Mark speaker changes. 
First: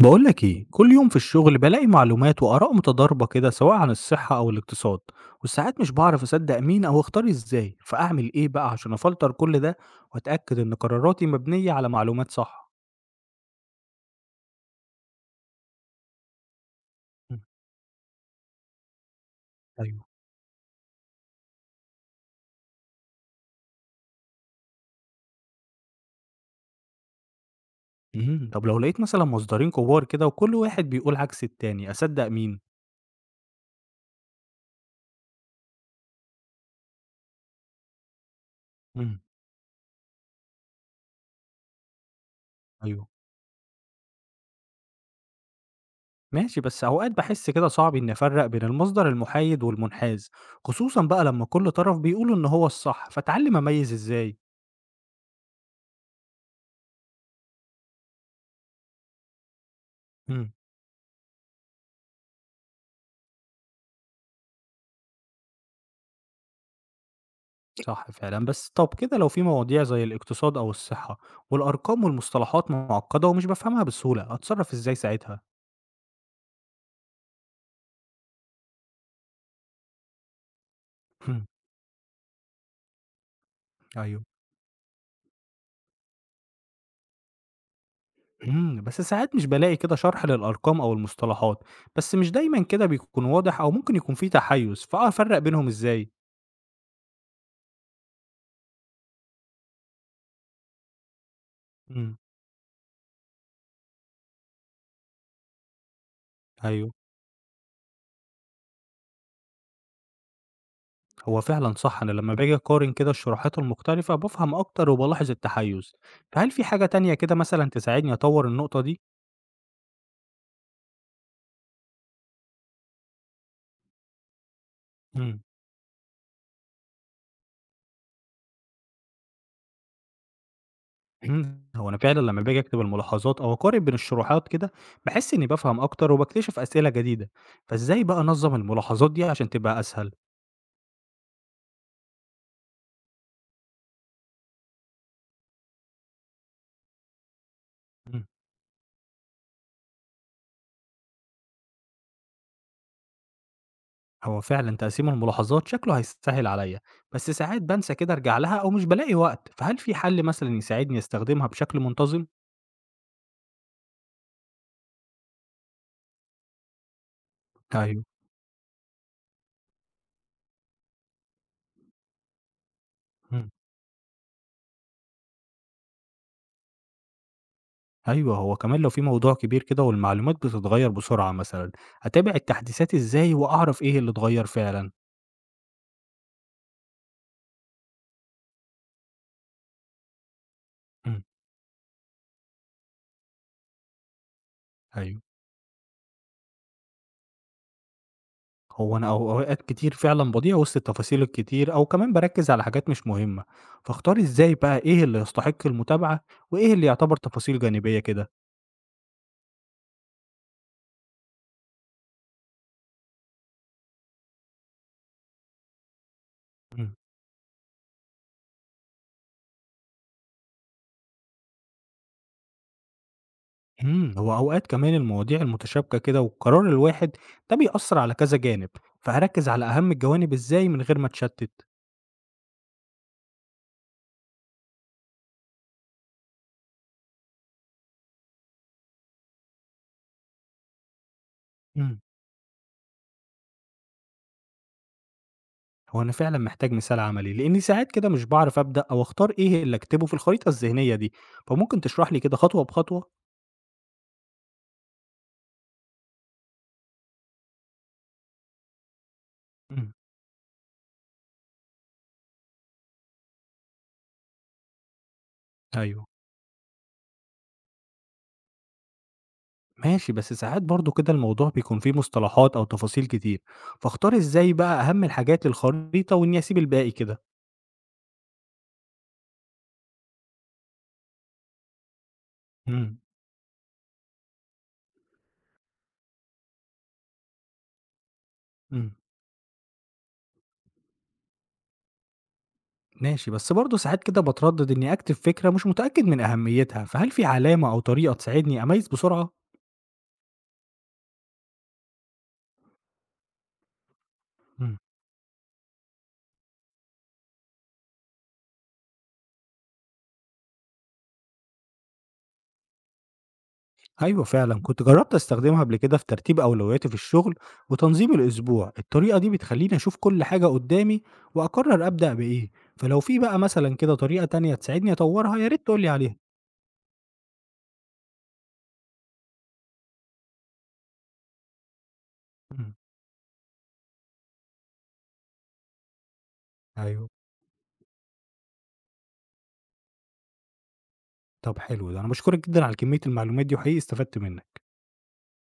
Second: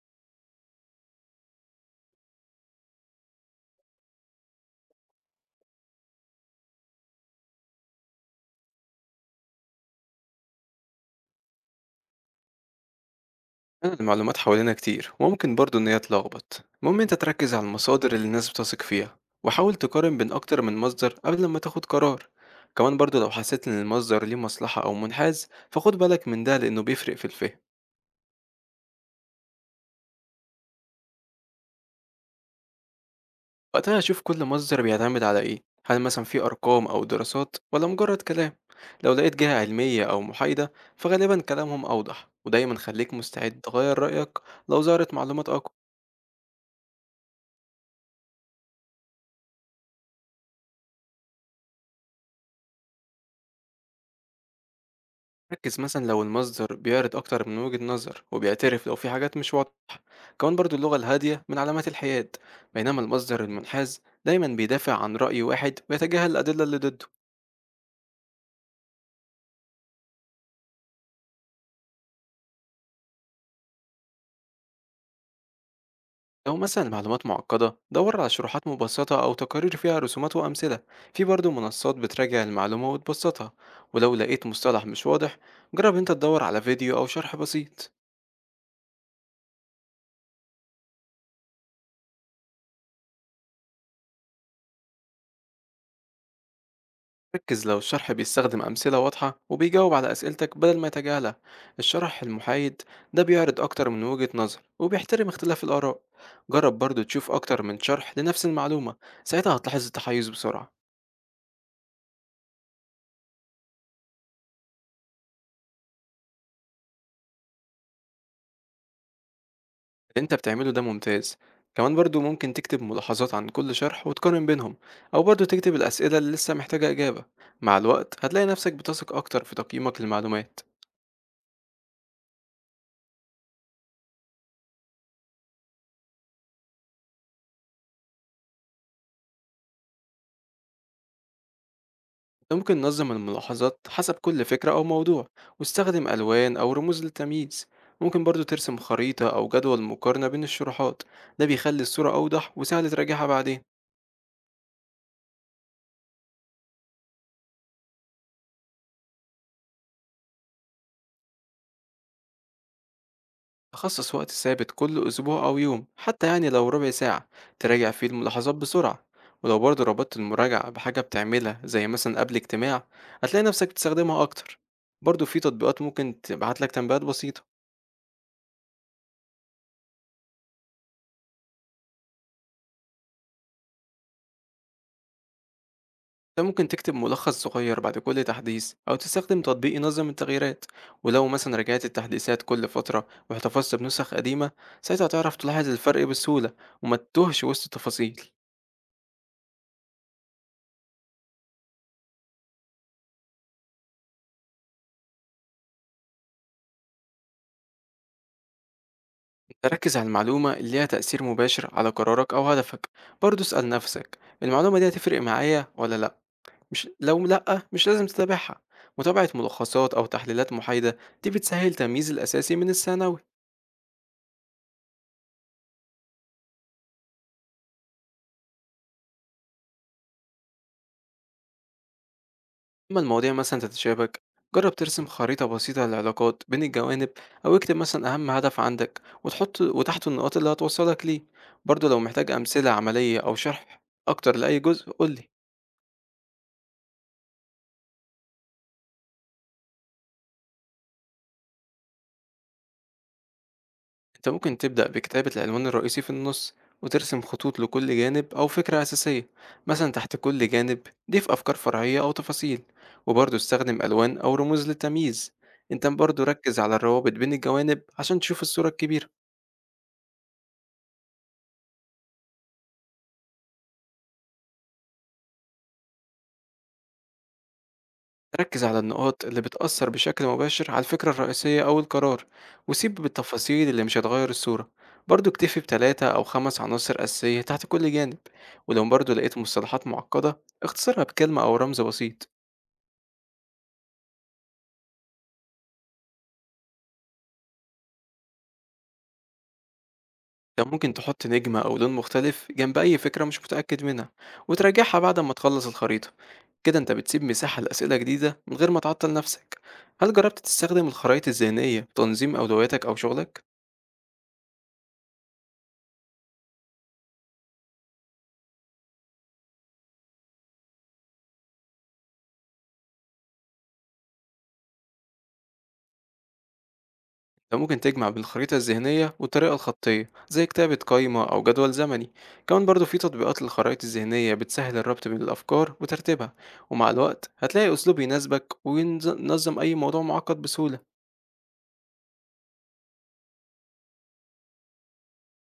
Speaker 1: بقولك ايه، كل يوم في الشغل بلاقي معلومات وآراء متضاربة كده سواء عن الصحة أو الاقتصاد، وساعات مش بعرف أصدق مين أو أختار ازاي. فأعمل ايه بقى عشان أفلتر كل ده وأتأكد إن قراراتي مبنية على معلومات صح؟
Speaker 2: أنا المعلومات حوالينا كتير وممكن برضو إن هي تلخبط. المهم أنت
Speaker 1: مم.
Speaker 2: تركز على المصادر اللي الناس بتثق فيها، وحاول
Speaker 1: ايوه.
Speaker 2: تقارن بين أكتر من مصدر قبل ما تاخد قرار. كمان برضو لو حسيت إن المصدر ليه مصلحة أو منحاز فخد بالك من ده لأنه بيفرق في الفهم.
Speaker 1: مم. طب لو لقيت مثلا مصدرين كبار كده وكل واحد بيقول عكس التاني، أصدق مين؟
Speaker 2: وقتها شوف كل مصدر بيعتمد على إيه، هل مثلا في أرقام أو دراسات ولا مجرد كلام. لو
Speaker 1: مم.
Speaker 2: لقيت جهة علمية أو محايدة فغالبا كلامهم أوضح، ودايما
Speaker 1: ايوه.
Speaker 2: خليك مستعد تغير رأيك لو ظهرت معلومات أقوى.
Speaker 1: ماشي، بس أوقات بحس كده صعب إني أفرق بين المصدر المحايد والمنحاز، خصوصا بقى لما كل طرف بيقول إن هو الصح. فأتعلم أميز ازاي؟
Speaker 2: ركز مثلا لو المصدر بيعرض أكتر من وجهة نظر وبيعترف لو في حاجات مش واضحة. كمان برضو اللغة الهادية من علامات الحياد، بينما المصدر المنحاز دايما بيدافع عن رأي واحد ويتجاهل الأدلة اللي ضده.
Speaker 1: صح فعلًا، بس طب كده لو في مواضيع زي الاقتصاد أو الصحة والأرقام والمصطلحات معقدة ومش بافهمها بسهولة، أتصرف إزاي ساعتها؟
Speaker 2: لو مثلا المعلومات معقدة دور على شروحات مبسطة أو تقارير فيها رسومات وأمثلة. في
Speaker 1: إمم.
Speaker 2: برضو منصات بتراجع المعلومة وتبسطها. ولو
Speaker 1: أيوه.
Speaker 2: لقيت مصطلح مش واضح جرب انت تدور على فيديو أو شرح بسيط.
Speaker 1: إمم، بس ساعات مش بالاقي كده شرح للأرقام أو المصطلحات، بس مش دايمًا كده بيكون واضح أو ممكن يكون في تحيُّز، فأفرّق بينهم إزاي؟
Speaker 2: ركز لو الشرح بيستخدم أمثلة واضحة وبيجاوب على أسئلتك بدل ما يتجاهلها.
Speaker 1: إمم.
Speaker 2: الشرح المحايد ده بيعرض أكتر من وجهة نظر وبيحترم اختلاف الآراء. جرب
Speaker 1: أيوه.
Speaker 2: برضو تشوف أكتر من شرح لنفس المعلومة، ساعتها هتلاحظ التحيز بسرعة.
Speaker 1: هو فعلًا صح، أنا لمّا باجي أقارن كده الشروحات المختلفة بافهم أكتر وبالاحظ التحيُّز، فهل في حاجة تانية كده مثلًا تساعدني أطوّر النقطة دي؟
Speaker 2: اللي أنت بتعمله ده ممتاز. كمان برضو ممكن تكتب ملاحظات عن كل شرح وتقارن بينهم، أو
Speaker 1: إمم.
Speaker 2: برضو تكتب الأسئلة اللي لسه محتاجة إجابة. مع الوقت هتلاقي نفسك بتثق أكتر في تقييمك للمعلومات.
Speaker 1: إمم، هو أنا فعلًا لمّا باجي أكتب الملاحظات أو أقارن بين الشروحات كده، باحس إني بافهم أكتر وباكتشف أسئلة جديدة، فإزاي بقى أنظّم الملاحظات دي عشان تبقى أسهل؟
Speaker 2: ممكن نظم الملاحظات حسب كل فكرة أو موضوع، واستخدم ألوان أو رموز للتمييز. ممكن
Speaker 1: إمم،
Speaker 2: برضو ترسم خريطة أو جدول مقارنة بين الشروحات، ده بيخلي الصورة أوضح وسهل تراجعها بعدين.
Speaker 1: هو فعلًا تقسيم الملاحظات شكله هيسهل عليَّ، بس ساعات بانسى كده أرجع لها أو مش بالاقي وقت، فهل في حل مثلًا يساعدني أستخدمها بشكل منتظم؟
Speaker 2: خصص وقت ثابت كل أسبوع أو يوم، حتى يعني لو 1/4 ساعة تراجع
Speaker 1: أيوه.
Speaker 2: فيه الملاحظات بسرعة. ولو برضو ربطت المراجعة بحاجة بتعملها زي مثلا قبل اجتماع هتلاقي
Speaker 1: إمم.
Speaker 2: نفسك بتستخدمها أكتر. برضو في تطبيقات ممكن تبعتلك تنبيهات بسيطة.
Speaker 1: أيوه، هو كمان لو في موضوع كبير كده والمعلومات بتتغير بسرعة مثلًا، أتابع التحديثات إزاي وأعرف إيه اللي اتغير فعلًا؟
Speaker 2: انت ممكن تكتب ملخص صغير بعد كل تحديث أو تستخدم تطبيق ينظم التغييرات.
Speaker 1: إمم.
Speaker 2: ولو مثلا راجعت التحديثات كل فترة واحتفظت بنسخ قديمة ساعتها
Speaker 1: أيوه.
Speaker 2: تعرف تلاحظ الفرق بسهولة، وما تتوهش وسط التفاصيل.
Speaker 1: هو أنا أو أوقات كتير فعلًا باضيع وسط التفاصيل الكتير أو كمان باركّز على حاجات مش مهمة، فاختار إزاي بقى إيه اللي يستحق المتابعة وإيه اللي يعتبر تفاصيل جانبية كده؟
Speaker 2: ركز على المعلومة اللي ليها تأثير مباشر على قرارك أو هدفك. برضه اسأل نفسك المعلومة دي هتفرق معايا ولا لأ، مش
Speaker 1: إمم.
Speaker 2: لو لأ مش لازم تتابعها. متابعة ملخصات أو تحليلات محايدة دي بتسهل تمييز الأساسي من الثانوي.
Speaker 1: إمم، هو أوقات كمان المواضيع المتشابكة كده والقرار الواحد ده بيأثّر على كذا جانب، فهاركّز على أهم الجوانب إزاي من غير ما أتشتّت؟
Speaker 2: لما المواضيع مثلا تتشابك جرب ترسم خريطة بسيطة للعلاقات بين الجوانب، أو اكتب مثلا أهم هدف عندك وتحط وتحته النقاط اللي هتوصلك ليه. برضه
Speaker 1: إمم،
Speaker 2: لو محتاج أمثلة عملية أو شرح أكتر لأي جزء قولي.
Speaker 1: هو أنا فعلًا محتاج مثال عملي، لإني ساعات كده مش باعرف أبدأ أو أختار إيه اللي أكتبه في الخريطة الذهنية دي، فممكن تشرح لي كده خطوة بخطوة؟
Speaker 2: أنت ممكن تبدأ بكتابة العنوان الرئيسي في النص، وترسم خطوط لكل جانب أو فكرة أساسية. مثلا
Speaker 1: إمم.
Speaker 2: تحت كل جانب ضيف أفكار فرعية أو تفاصيل، وبرضه استخدم ألوان أو رموز للتمييز. أنت
Speaker 1: أيوه.
Speaker 2: برضه ركز على الروابط بين الجوانب عشان تشوف الصورة الكبيرة.
Speaker 1: ماشي، بس ساعات برضه كده الموضوع بيكون فيه مصطلحات أو تفاصيل كتير، فاختار إزاي بقى أهم الحاجات للخريطة وإني أسيب الباقي كده؟
Speaker 2: ركز على النقاط اللي بتأثر بشكل مباشر على الفكرة الرئيسية أو القرار، وسيب
Speaker 1: إمم.
Speaker 2: بالتفاصيل اللي مش هتغير الصورة. برضو اكتفي بتلاتة أو خمس عناصر أساسية تحت كل جانب. ولو
Speaker 1: إمم،
Speaker 2: برضو لقيت مصطلحات معقدة اختصرها بكلمة أو رمز بسيط.
Speaker 1: ماشي، بس برضه ساعات كده باتردد إني أكتب فكرة مش متأكد من أهميتها، فهل في علامة أو طريقة تساعدني أميّز بسرعة؟
Speaker 2: ده ممكن تحط نجمة أو لون مختلف جنب أي فكرة مش متأكد منها،
Speaker 1: إمم.
Speaker 2: وتراجعها بعد ما تخلص الخريطة. كده أنت بتسيب مساحة لأسئلة جديدة من غير ما تعطل نفسك. هل جربت تستخدم الخرائط الذهنية في تنظيم أولوياتك أو شغلك؟
Speaker 1: أيوه فعلًا، كنت جرّبت أستخدمها قبل كده في ترتيب أولوياتي في الشغل وتنظيم الأسبوع. الطريقة دي بتخلّيني أشوف كل حاجة قدّامي وأقرّر أبدأ بإيه، فلو في بقى مثلًا كده طريقة تانية تساعدني أطوّرها، يا ريت تقول لي عليها.
Speaker 2: انت ممكن تجمع بين الخريطة الذهنية والطريقة الخطية زي كتابة قائمة أو جدول زمني. كمان
Speaker 1: إمم.
Speaker 2: برضو في تطبيقات للخرائط الذهنية بتسهل الربط بين الأفكار وترتيبها. ومع
Speaker 1: أيوه.
Speaker 2: الوقت هتلاقي أسلوب يناسبك وينظم أي موضوع معقد بسهولة.
Speaker 1: طب حلو ده، أنا باشكرك جدًا على كمية المعلومات دي وحقيقي استفدت منِّك.